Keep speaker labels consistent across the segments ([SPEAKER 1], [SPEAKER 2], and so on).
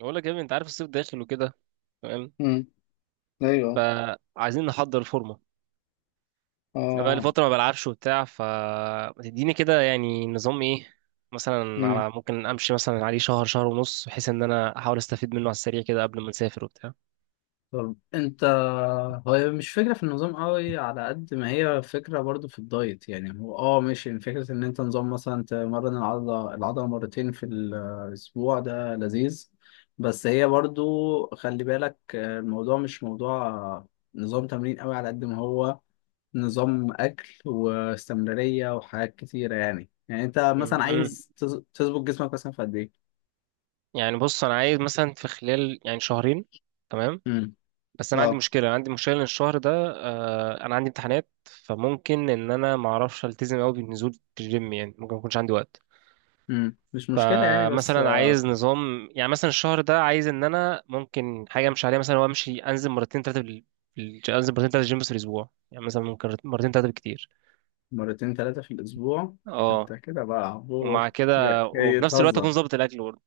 [SPEAKER 1] بقول لك يا ابني، انت عارف الصيف داخل وكده. تمام.
[SPEAKER 2] امم ايوه.
[SPEAKER 1] فعايزين نحضر الفورمه. انا بقالي
[SPEAKER 2] اه.
[SPEAKER 1] فتره ما بلعبش وبتاع، فما تديني كده يعني نظام ايه. مثلا
[SPEAKER 2] امم
[SPEAKER 1] على، ممكن امشي مثلا عليه شهر ونص، بحيث ان انا احاول استفيد منه على السريع كده قبل ما نسافر وبتاع.
[SPEAKER 2] طب انت، هو مش فكره في النظام قوي على قد ما هي فكره، برضو في الدايت. يعني هو، اه، ماشي. يعني فكره ان انت نظام مثلا تمرن العضله مرتين في الاسبوع، ده لذيذ. بس هي برضو، خلي بالك، الموضوع مش موضوع نظام تمرين قوي على قد ما هو نظام اكل واستمراريه وحاجات كتيره. يعني انت مثلا
[SPEAKER 1] امم.
[SPEAKER 2] عايز تظبط جسمك مثلا في قد ايه؟
[SPEAKER 1] يعني بص، انا عايز مثلا في خلال يعني شهرين. تمام.
[SPEAKER 2] امم
[SPEAKER 1] بس انا عندي
[SPEAKER 2] اه.
[SPEAKER 1] مشكله عندي مشكله ان الشهر ده، انا عندي امتحانات، فممكن ان انا ما اعرفش التزم قوي بالنزول في الجيم، يعني ممكن ما يكونش عندي وقت.
[SPEAKER 2] مش مشكلة يعني، بس
[SPEAKER 1] فمثلا عايز نظام يعني مثلا الشهر ده، عايز ان انا ممكن حاجه مش عليها مثلا هو، امشي انزل مرتين ثلاثه انزل مرتين ثلاثه جيم في الاسبوع، يعني مثلا ممكن مرتين ثلاثه بالكتير.
[SPEAKER 2] مرتين ثلاثة في الأسبوع. أنت
[SPEAKER 1] اه،
[SPEAKER 2] كده بقى عبور.
[SPEAKER 1] ومع كده
[SPEAKER 2] جاي
[SPEAKER 1] وفي نفس الوقت اكون
[SPEAKER 2] تهزر.
[SPEAKER 1] ظابط الاكل برضه.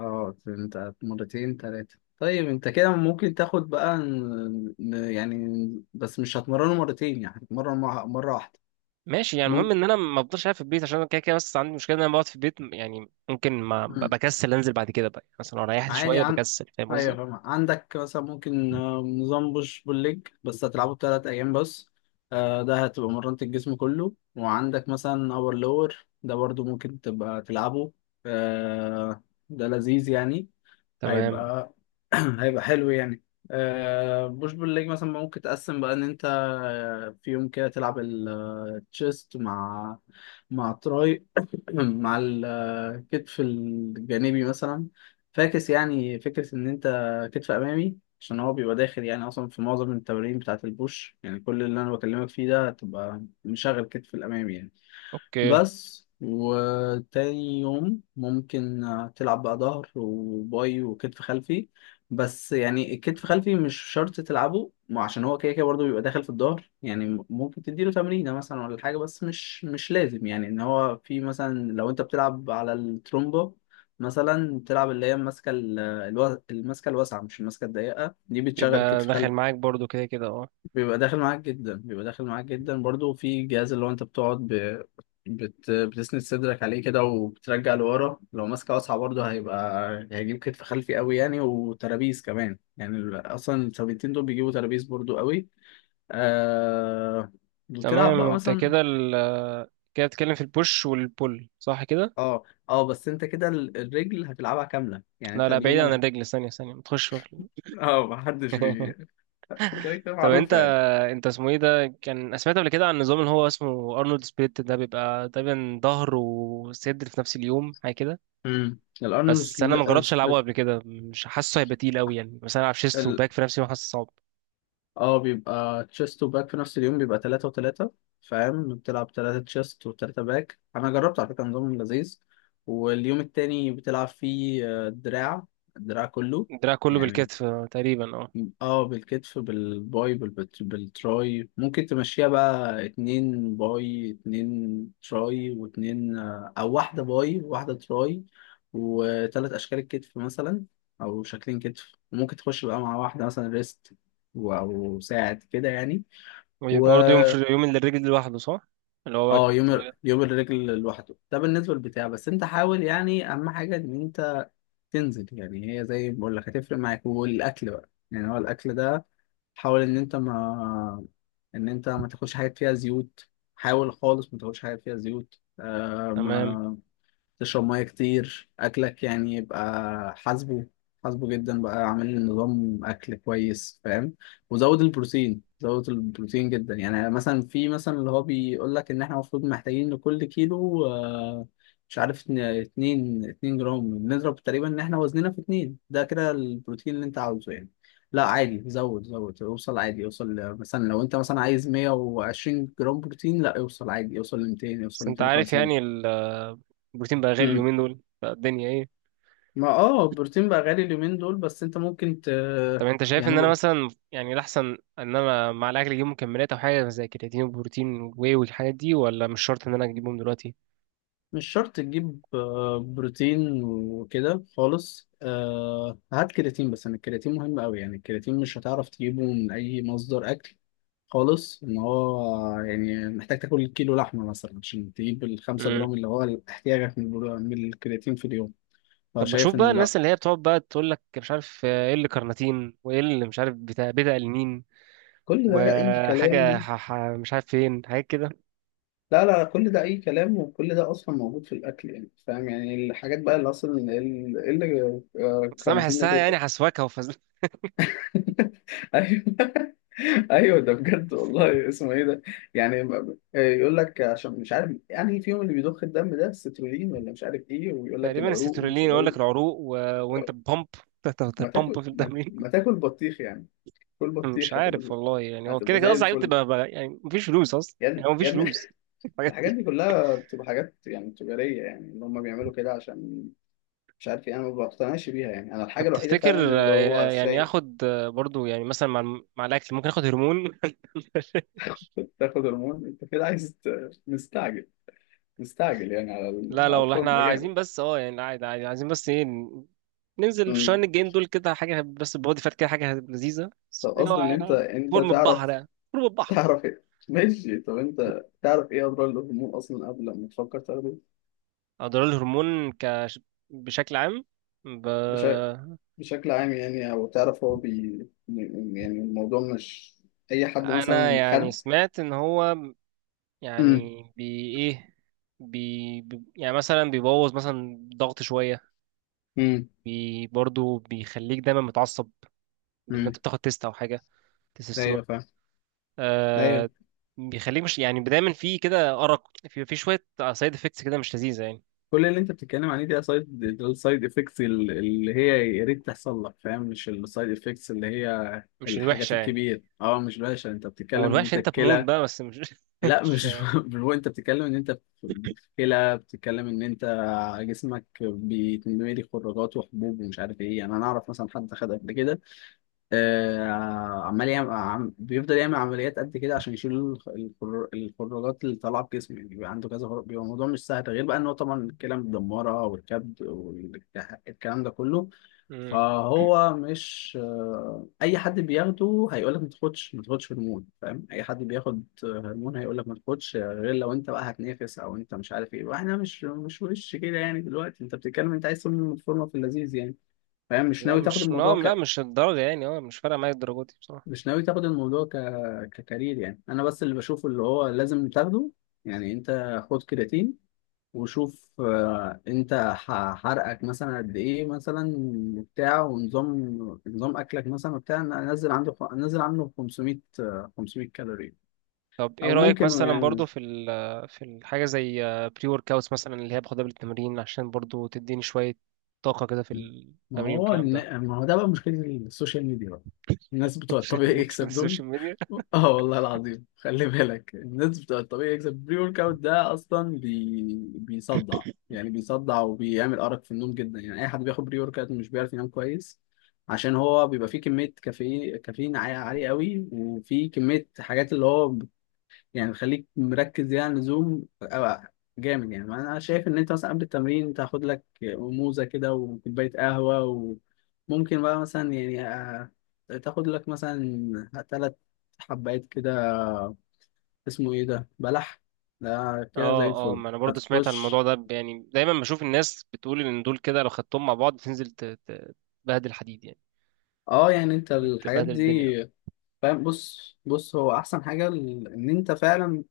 [SPEAKER 2] أه، أنت مرتين ثلاثة، طيب أنت كده ممكن تاخد بقى يعني، بس مش هتمرنه مرتين، يعني هتتمرن مرة واحدة.
[SPEAKER 1] ماشي، يعني المهم ان انا ما افضلش قاعد في البيت عشان أنا كده كده، بس عندي مشكله ان انا بقعد في البيت، يعني ممكن ما
[SPEAKER 2] ممكن.
[SPEAKER 1] بكسل انزل بعد كده بقى، يعني مثلا لو ريحت
[SPEAKER 2] عادي
[SPEAKER 1] شويه
[SPEAKER 2] عن.
[SPEAKER 1] بكسل، فاهم قصدي؟
[SPEAKER 2] ايوه فاهم. عندك مثلا ممكن نظام بوش بول ليج، بس هتلعبه بثلاث ايام بس. ده هتبقى مرنت الجسم كله. وعندك مثلا اور لور، ده برضو ممكن تبقى تلعبه. آه، ده لذيذ يعني.
[SPEAKER 1] تمام.
[SPEAKER 2] هيبقى هيبقى حلو يعني. بوش بول ليج مثلا ممكن تقسم بقى ان انت، في يوم كده تلعب التشيست مع تراي. مع الكتف الجانبي مثلا. فاكس. يعني فكرة إن أنت كتف أمامي، عشان هو بيبقى داخل يعني أصلا في معظم التمارين بتاعة البوش. يعني كل اللي أنا بكلمك فيه ده هتبقى مشغل كتف الأمامي يعني.
[SPEAKER 1] اوكي.
[SPEAKER 2] بس وتاني يوم ممكن تلعب بقى ظهر وباي وكتف خلفي. بس يعني الكتف خلفي مش شرط تلعبه، ما عشان هو كده كده برضه بيبقى داخل في الظهر. يعني ممكن تديله تمرينة مثلا ولا حاجة، بس مش لازم يعني. ان هو في مثلا لو انت بتلعب على الترومبا، مثلا تلعب اللي هي الماسكة الماسكة الواسعة، مش الماسكة الضيقة، دي بتشغل
[SPEAKER 1] يبقى
[SPEAKER 2] كتف
[SPEAKER 1] داخل
[SPEAKER 2] خلفي.
[SPEAKER 1] معاك برضه كده كده. اه.
[SPEAKER 2] بيبقى داخل معاك جدا، بيبقى داخل معاك جدا برضو. في جهاز اللي هو انت بتقعد بتسند صدرك عليه كده، وبترجع لورا. لو ماسكه واسعه برضو هيبقى هيجيب كتف خلفي قوي يعني، وترابيز كمان. يعني اصلا الثابتين دول بيجيبوا ترابيز برضو قوي. آه... وتلعب
[SPEAKER 1] تمام.
[SPEAKER 2] بقى
[SPEAKER 1] انت
[SPEAKER 2] مثلا.
[SPEAKER 1] كده كده بتتكلم في البوش والبول، صح كده؟
[SPEAKER 2] اه. اه بس انت كده الرجل هتلعبها كامله يعني،
[SPEAKER 1] لا،
[SPEAKER 2] انت
[SPEAKER 1] لا، بعيد
[SPEAKER 2] اليوم
[SPEAKER 1] عن
[SPEAKER 2] اللي
[SPEAKER 1] الرجل، ثانية ثانية، ما تخش في.
[SPEAKER 2] اه محدش بي كده كده
[SPEAKER 1] طب انت
[SPEAKER 2] معروفه يعني.
[SPEAKER 1] انت اسمه ايه ده، كان سمعت قبل كده عن النظام اللي هو اسمه ارنولد سبليت؟ ده بيبقى تقريبا ظهر وصدر في نفس اليوم، حاجه كده.
[SPEAKER 2] الارنولد
[SPEAKER 1] بس انا ما جربتش العبه
[SPEAKER 2] سبليت.
[SPEAKER 1] قبل كده، مش حاسه هيبقى تقيل قوي، يعني مثلا العب شيست وباك في نفس اليوم، حاسه صعب.
[SPEAKER 2] اه، بيبقى تشيست وباك في نفس اليوم، بيبقى تلاتة وتلاتة. فاهم؟ بتلعب تلاتة تشيست وتلاتة باك. أنا جربت على فكرة، نظام لذيذ. واليوم التاني بتلعب فيه دراع، الدراع كله
[SPEAKER 1] الدراع كله
[SPEAKER 2] يعني.
[SPEAKER 1] بالكتف تقريبا. اه.
[SPEAKER 2] اه بالكتف بالباي بالتراي. ممكن تمشيها بقى اتنين باي اتنين تراي، واتنين او واحدة باي وواحدة تراي، وتلات اشكال الكتف مثلا، او شكلين كتف. وممكن تخش بقى مع واحدة مثلا ريست او ساعد كده يعني. و
[SPEAKER 1] ويبقى برضه يوم في يوم للرجل لوحده، صح؟ اللي هو.
[SPEAKER 2] اه، يوم يوم الرجل لوحده ده بالنسبة للبتاع. بس انت حاول يعني، اهم حاجة ان انت تنزل. يعني هي زي ما بقول لك هتفرق معاك، والاكل بقى. يعني هو الاكل ده حاول ان انت ما، ان انت ما تاكلش حاجات فيها زيوت. حاول خالص ما تاكلش حاجات فيها زيوت. آه،
[SPEAKER 1] تمام.
[SPEAKER 2] ما تشرب ميه كتير. اكلك يعني يبقى حاسبه، حاسبه جدا بقى، عامل نظام اكل كويس فاهم. وزود البروتين، زود البروتين جدا. يعني مثلا في مثلا اللي هو بيقول لك ان احنا المفروض محتاجين لكل كيلو، مش عارف، اتنين جرام. بنضرب تقريبا ان احنا وزننا في اتنين، ده كده البروتين اللي انت عاوزه يعني. لا عادي، زود زود، اوصل عادي، اوصل مثلا لو انت مثلا عايز 120 جرام بروتين، لا اوصل عادي، اوصل ل 200، اوصل
[SPEAKER 1] بس
[SPEAKER 2] ل
[SPEAKER 1] انت عارف يعني
[SPEAKER 2] 250.
[SPEAKER 1] البروتين بقى غالي اليومين دول، بقى الدنيا ايه.
[SPEAKER 2] ما اه، البروتين بقى غالي اليومين دول، بس انت ممكن ت.
[SPEAKER 1] طب انت شايف
[SPEAKER 2] يعني
[SPEAKER 1] ان انا مثلا يعني الاحسن، ان انا مع الاكل اجيب مكملات او حاجه زي كرياتين وبروتين واي والحاجات دي، ولا مش شرط ان انا اجيبهم دلوقتي؟
[SPEAKER 2] مش شرط تجيب بروتين وكده خالص. هات كرياتين. بس انا الكرياتين مهم قوي يعني. الكرياتين مش هتعرف تجيبه من اي مصدر اكل خالص، ان هو يعني محتاج تاكل كيلو لحمه مثلا عشان تجيب الخمسة
[SPEAKER 1] امم.
[SPEAKER 2] جرام اللي هو احتياجك من من الكرياتين في اليوم.
[SPEAKER 1] طب بشوف
[SPEAKER 2] فشايف
[SPEAKER 1] بقى
[SPEAKER 2] ان لا،
[SPEAKER 1] الناس اللي هي بتقعد بقى تقول لك مش عارف ايه، اللي كارناتين وايه اللي مش عارف بتاع بيتا ألينين
[SPEAKER 2] كل ده اي
[SPEAKER 1] وحاجه
[SPEAKER 2] كلام.
[SPEAKER 1] مش عارف فين، حاجات كده.
[SPEAKER 2] لا لا، كل ده أي كلام. وكل ده أصلا موجود في الأكل. يعني فاهم، يعني الحاجات بقى اللي أصلا، اللي
[SPEAKER 1] بس انا
[SPEAKER 2] الكارانتين ده
[SPEAKER 1] بحسها يعني
[SPEAKER 2] بيتك.
[SPEAKER 1] حسواكه وفز.
[SPEAKER 2] أيوه. ايوه ده بجد والله. اسمه ايه ده؟ يعني يقول لك عشان مش عارف، يعني فيهم اللي بيضخ الدم ده السترولين ولا مش عارف ايه، ويقول لك
[SPEAKER 1] تقريبا
[SPEAKER 2] العروق ومش
[SPEAKER 1] السيترولين، يقول لك
[SPEAKER 2] العروق.
[SPEAKER 1] العروق وانت بامب. تحت
[SPEAKER 2] ما
[SPEAKER 1] البامب
[SPEAKER 2] تاكل
[SPEAKER 1] في الدم.
[SPEAKER 2] ما تاكل بطيخ يعني، كل
[SPEAKER 1] مش
[SPEAKER 2] بطيخ هتبقى
[SPEAKER 1] عارف
[SPEAKER 2] زي،
[SPEAKER 1] والله، يعني هو كده
[SPEAKER 2] هتبقى
[SPEAKER 1] كده
[SPEAKER 2] زي
[SPEAKER 1] اصلا حاجات
[SPEAKER 2] الفل
[SPEAKER 1] بتبقى يعني مفيش فلوس اصلا، يعني
[SPEAKER 2] يعني.
[SPEAKER 1] هو مفيش
[SPEAKER 2] يعني
[SPEAKER 1] فلوس. الحاجات
[SPEAKER 2] الحاجات
[SPEAKER 1] دي.
[SPEAKER 2] دي كلها بتبقى حاجات يعني تجارية، يعني اللي هم بيعملوا كده عشان مش عارف ايه. انا ما بقتنعش بيها يعني. انا الحاجه
[SPEAKER 1] طب
[SPEAKER 2] الوحيده
[SPEAKER 1] تفتكر
[SPEAKER 2] فعلا اللي هو
[SPEAKER 1] يعني
[SPEAKER 2] شيء.
[SPEAKER 1] اخد برضو يعني مثلا مع الاكل ممكن اخد هرمون؟
[SPEAKER 2] تاخد هرمون؟ انت كده عايز مستعجل، مستعجل يعني على
[SPEAKER 1] لا، لا،
[SPEAKER 2] على
[SPEAKER 1] والله
[SPEAKER 2] الفورمه
[SPEAKER 1] احنا
[SPEAKER 2] جامد.
[SPEAKER 1] عايزين بس اه، يعني عادي عادي، عايزين بس ايه، ننزل في
[SPEAKER 2] أمم.
[SPEAKER 1] الشهرين الجايين دول كده حاجه، بس بودي فات كده، حاجه لذيذه،
[SPEAKER 2] طب
[SPEAKER 1] بس اللي هو
[SPEAKER 2] اصلا انت،
[SPEAKER 1] يعني فورم البحر
[SPEAKER 2] تعرف،
[SPEAKER 1] يعني. فورم البحر.
[SPEAKER 2] تعرف ايه ماشي؟ طب انت تعرف ايه اضرار الهرمون اصلا قبل ما تفكر تاخده؟
[SPEAKER 1] اضرار الهرمون بشكل عام، ب...
[SPEAKER 2] بشكل، بشكل عام يعني، او تعرف هو بي، يعني الموضوع مش، اي حد
[SPEAKER 1] انا
[SPEAKER 2] مثلا
[SPEAKER 1] يعني
[SPEAKER 2] خد.
[SPEAKER 1] سمعت ان هو
[SPEAKER 2] امم
[SPEAKER 1] يعني بي ايه بي بي- يعني مثلا بيبوظ مثلا ضغط شوية.
[SPEAKER 2] امم
[SPEAKER 1] برضو بيخليك دايما متعصب، بان
[SPEAKER 2] امم
[SPEAKER 1] انت بتاخد تيست او حاجة، تستوستيرون.
[SPEAKER 2] ايوه فاهم. ايوه.
[SPEAKER 1] آه بيخليك مش يعني دايما في كده أرق، في شوية سايد افكتس كده، مش لذيذة يعني.
[SPEAKER 2] كل اللي انت بتتكلم عليه دي سايد، السايد افكتس اللي هي يا ريت تحصل لك فاهم. مش السايد افكتس اللي هي
[SPEAKER 1] مش
[SPEAKER 2] الحاجات
[SPEAKER 1] الوحشة يعني؟
[SPEAKER 2] الكبيره. اه مش باشا، انت
[SPEAKER 1] ما هو
[SPEAKER 2] بتتكلم ان
[SPEAKER 1] الوحش
[SPEAKER 2] انت
[SPEAKER 1] انت بموت
[SPEAKER 2] الكلى.
[SPEAKER 1] بقى، بس مش
[SPEAKER 2] لا
[SPEAKER 1] مش
[SPEAKER 2] مش
[SPEAKER 1] يعني.
[SPEAKER 2] هو انت بتتكلم ان انت في كلى، بتتكلم ان انت جسمك بيتملي خراجات وحبوب ومش عارف ايه. يعني انا اعرف مثلا حد خد قبل كده، عمال يعمل بيفضل يعمل عمليات قد كده عشان يشيل الخراجات اللي طالعه في جسمه. يعني بيبقى عنده كذا خراج، بيبقى الموضوع مش سهل، غير بقى ان هو طبعا الكلى مدمره والكبد والكلام ده كله.
[SPEAKER 1] مم.
[SPEAKER 2] فهو مش اي حد بياخده هيقول لك ما تاخدش، ما تاخدش هرمون فاهم. اي حد بياخد هرمون هيقول لك ما تاخدش، غير لو انت بقى هتنافس او انت مش عارف ايه. واحنا مش وش كده يعني، دلوقتي انت بتتكلم انت عايز تعمل الفورمه في اللذيذ يعني فاهم، مش ناوي تاخد
[SPEAKER 1] لا،
[SPEAKER 2] الموضوع.
[SPEAKER 1] لا، مش الدرجة، يعني اه مش فارقة معايا الدرجة دي بصراحة.
[SPEAKER 2] مش ناوي تاخد الموضوع ككارير يعني. انا بس اللي بشوفه اللي هو لازم تاخده يعني، انت خد كرياتين. وشوف انت حرقك مثلا قد ايه مثلا بتاع. ونظام، نظام اكلك مثلا بتاع انزل عنده، انزل عنه 500، 500 كالوري.
[SPEAKER 1] طب ايه
[SPEAKER 2] او
[SPEAKER 1] رأيك
[SPEAKER 2] ممكن
[SPEAKER 1] مثلا
[SPEAKER 2] يعني.
[SPEAKER 1] برضو في الحاجة زي بري ورك اوتس مثلا، اللي هي باخدها بالتمرين عشان برضو تديني شوية طاقة كده في
[SPEAKER 2] ما
[SPEAKER 1] التمرين
[SPEAKER 2] هو
[SPEAKER 1] والكلام ده؟
[SPEAKER 2] ما هو ده بقى مشكلة السوشيال ميديا بقى. الناس بتوع
[SPEAKER 1] عشان
[SPEAKER 2] الطبيعي
[SPEAKER 1] مش من
[SPEAKER 2] يكسب دول.
[SPEAKER 1] السوشيال ميديا.
[SPEAKER 2] اه والله العظيم. خلي بالك الناس بتوع الطبيعي يكسب، بري ورك اوت ده اصلا بيصدع يعني، بيصدع وبيعمل ارق في النوم جدا يعني. اي حد بياخد بري ورك اوت مش بيعرف ينام كويس، عشان هو بيبقى فيه كمية كافيين كافيين عالية عالية قوي. وفيه كمية حاجات اللي هو يعني، خليك مركز زيادة عن اللزوم أو جامد يعني. انا شايف ان انت مثلا قبل التمرين تاخد لك موزة كده وكوباية قهوة. وممكن بقى مثلا يعني تاخد لك مثلا ثلاث حبات كده، اسمه ايه ده، بلح. ده كده زي
[SPEAKER 1] اه، اه،
[SPEAKER 2] الفل
[SPEAKER 1] ما انا برضو سمعت عن الموضوع
[SPEAKER 2] هتخش.
[SPEAKER 1] ده، يعني دايما بشوف الناس بتقول ان دول كده لو خدتهم مع بعض تنزل تبهدل حديد يعني.
[SPEAKER 2] اه. يعني انت الحاجات
[SPEAKER 1] تبهدل الدنيا.
[SPEAKER 2] دي فاهم. بص بص، هو احسن حاجة ان انت فعلا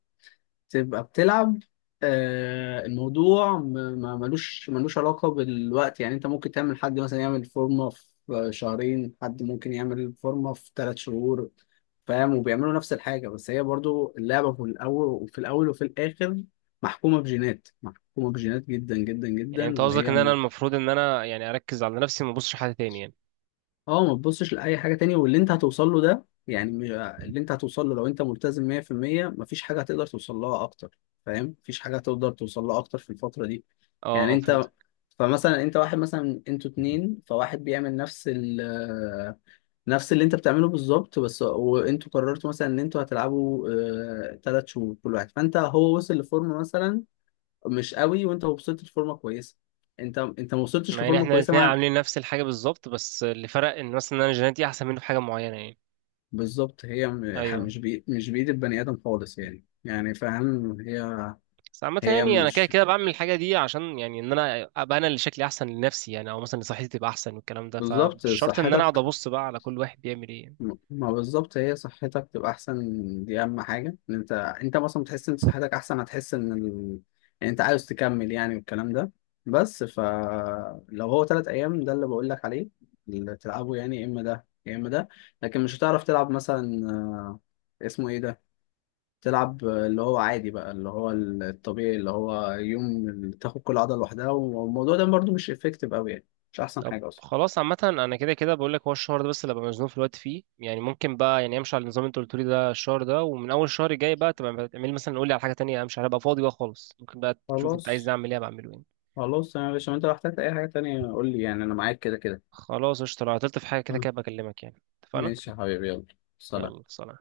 [SPEAKER 2] تبقى بتلعب. الموضوع ما ملوش علاقة بالوقت يعني. انت ممكن تعمل، حد مثلا يعمل فورمة في شهرين، حد ممكن يعمل فورمة في ثلاث شهور. فاهم؟ وبيعملوا نفس الحاجة. بس هي برضو اللعبة، في الأول وفي الأول وفي الآخر، محكومة بجينات، محكومة بجينات جدا جدا
[SPEAKER 1] يعني
[SPEAKER 2] جدا.
[SPEAKER 1] انت قصدك
[SPEAKER 2] وهي
[SPEAKER 1] ان انا المفروض ان انا يعني اركز على نفسي، وما ابصش حد تاني يعني؟
[SPEAKER 2] اه، ما تبصش لاي حاجه تانية. واللي انت هتوصل له ده يعني اللي انت هتوصل له لو انت ملتزم 100%، مفيش حاجه هتقدر توصل لها اكتر. فاهم؟ مفيش حاجه هتقدر توصل لها اكتر في الفتره دي.
[SPEAKER 1] اه،
[SPEAKER 2] يعني
[SPEAKER 1] اه، فهمت.
[SPEAKER 2] انت، فمثلا انت واحد، مثلا انتوا اتنين، فواحد بيعمل نفس نفس اللي انت بتعمله بالظبط بس. وانتوا قررتوا مثلا ان انتوا هتلعبوا تلات شهور كل واحد. فانت هو وصل لفورمه مثلا مش قوي، وانت وصلت لفورمه كويسه، انت ما وصلتش
[SPEAKER 1] مع ان
[SPEAKER 2] لفورمه
[SPEAKER 1] احنا
[SPEAKER 2] كويسه
[SPEAKER 1] الاتنين
[SPEAKER 2] مع.
[SPEAKER 1] عاملين نفس الحاجة بالظبط، بس اللي فرق ان مثلا انا جيناتي احسن منه في حاجة معينة يعني.
[SPEAKER 2] بالظبط. هي
[SPEAKER 1] ايوه.
[SPEAKER 2] مش مش بإيد البني آدم خالص يعني. يعني فاهم هي.
[SPEAKER 1] بس عامة
[SPEAKER 2] هي
[SPEAKER 1] يعني أنا كده
[SPEAKER 2] مش
[SPEAKER 1] كده بعمل الحاجة دي عشان، يعني إن أنا أبقى أنا اللي شكلي أحسن لنفسي يعني، أو مثلا صحتي تبقى أحسن والكلام ده، فمش
[SPEAKER 2] بالظبط
[SPEAKER 1] شرط إن أنا أقعد
[SPEAKER 2] صحتك،
[SPEAKER 1] أبص بقى على كل واحد بيعمل إيه.
[SPEAKER 2] ما بالظبط هي صحتك تبقى أحسن. دي أهم حاجة، إن أنت، أنت مثلا بتحس إن صحتك أحسن، هتحس إن إن أنت عاوز تكمل يعني والكلام ده. بس فلو هو تلات أيام ده اللي بقول لك عليه، اللي تلعبه، يعني يا إما ده يا إما ده. لكن مش هتعرف تلعب مثلا اسمه إيه ده، تلعب اللي هو عادي بقى، اللي هو الطبيعي، اللي هو يوم اللي تاخد كل عضلة لوحدها. والموضوع ده برضو مش افكتيف قوي يعني، مش احسن
[SPEAKER 1] طب
[SPEAKER 2] حاجة اصلا.
[SPEAKER 1] خلاص. عامة أنا كده كده بقول لك هو الشهر ده بس اللي ببقى مزنوق في الوقت فيه، يعني ممكن بقى يعني أمشي على النظام اللي أنت قلت لي ده الشهر ده، ومن أول الشهر الجاي بقى تبقى تعمل مثلا، قول لي على حاجة تانية أمشي عليها، أبقى فاضي بقى خالص، ممكن بقى تشوف أنت عايز
[SPEAKER 2] خلاص،
[SPEAKER 1] أعمل إيه أبقى أعمله يعني.
[SPEAKER 2] خلاص يا باشا، انت لو احتجت اي حاجة تانية قول لي. يعني انا معاك كده كده.
[SPEAKER 1] خلاص قشطة. لو عطلت في حاجة كده
[SPEAKER 2] مم.
[SPEAKER 1] كده بكلمك، يعني اتفقنا.
[SPEAKER 2] ماشي يا حبيبي، يلا
[SPEAKER 1] يلا،
[SPEAKER 2] سلام.
[SPEAKER 1] سلام.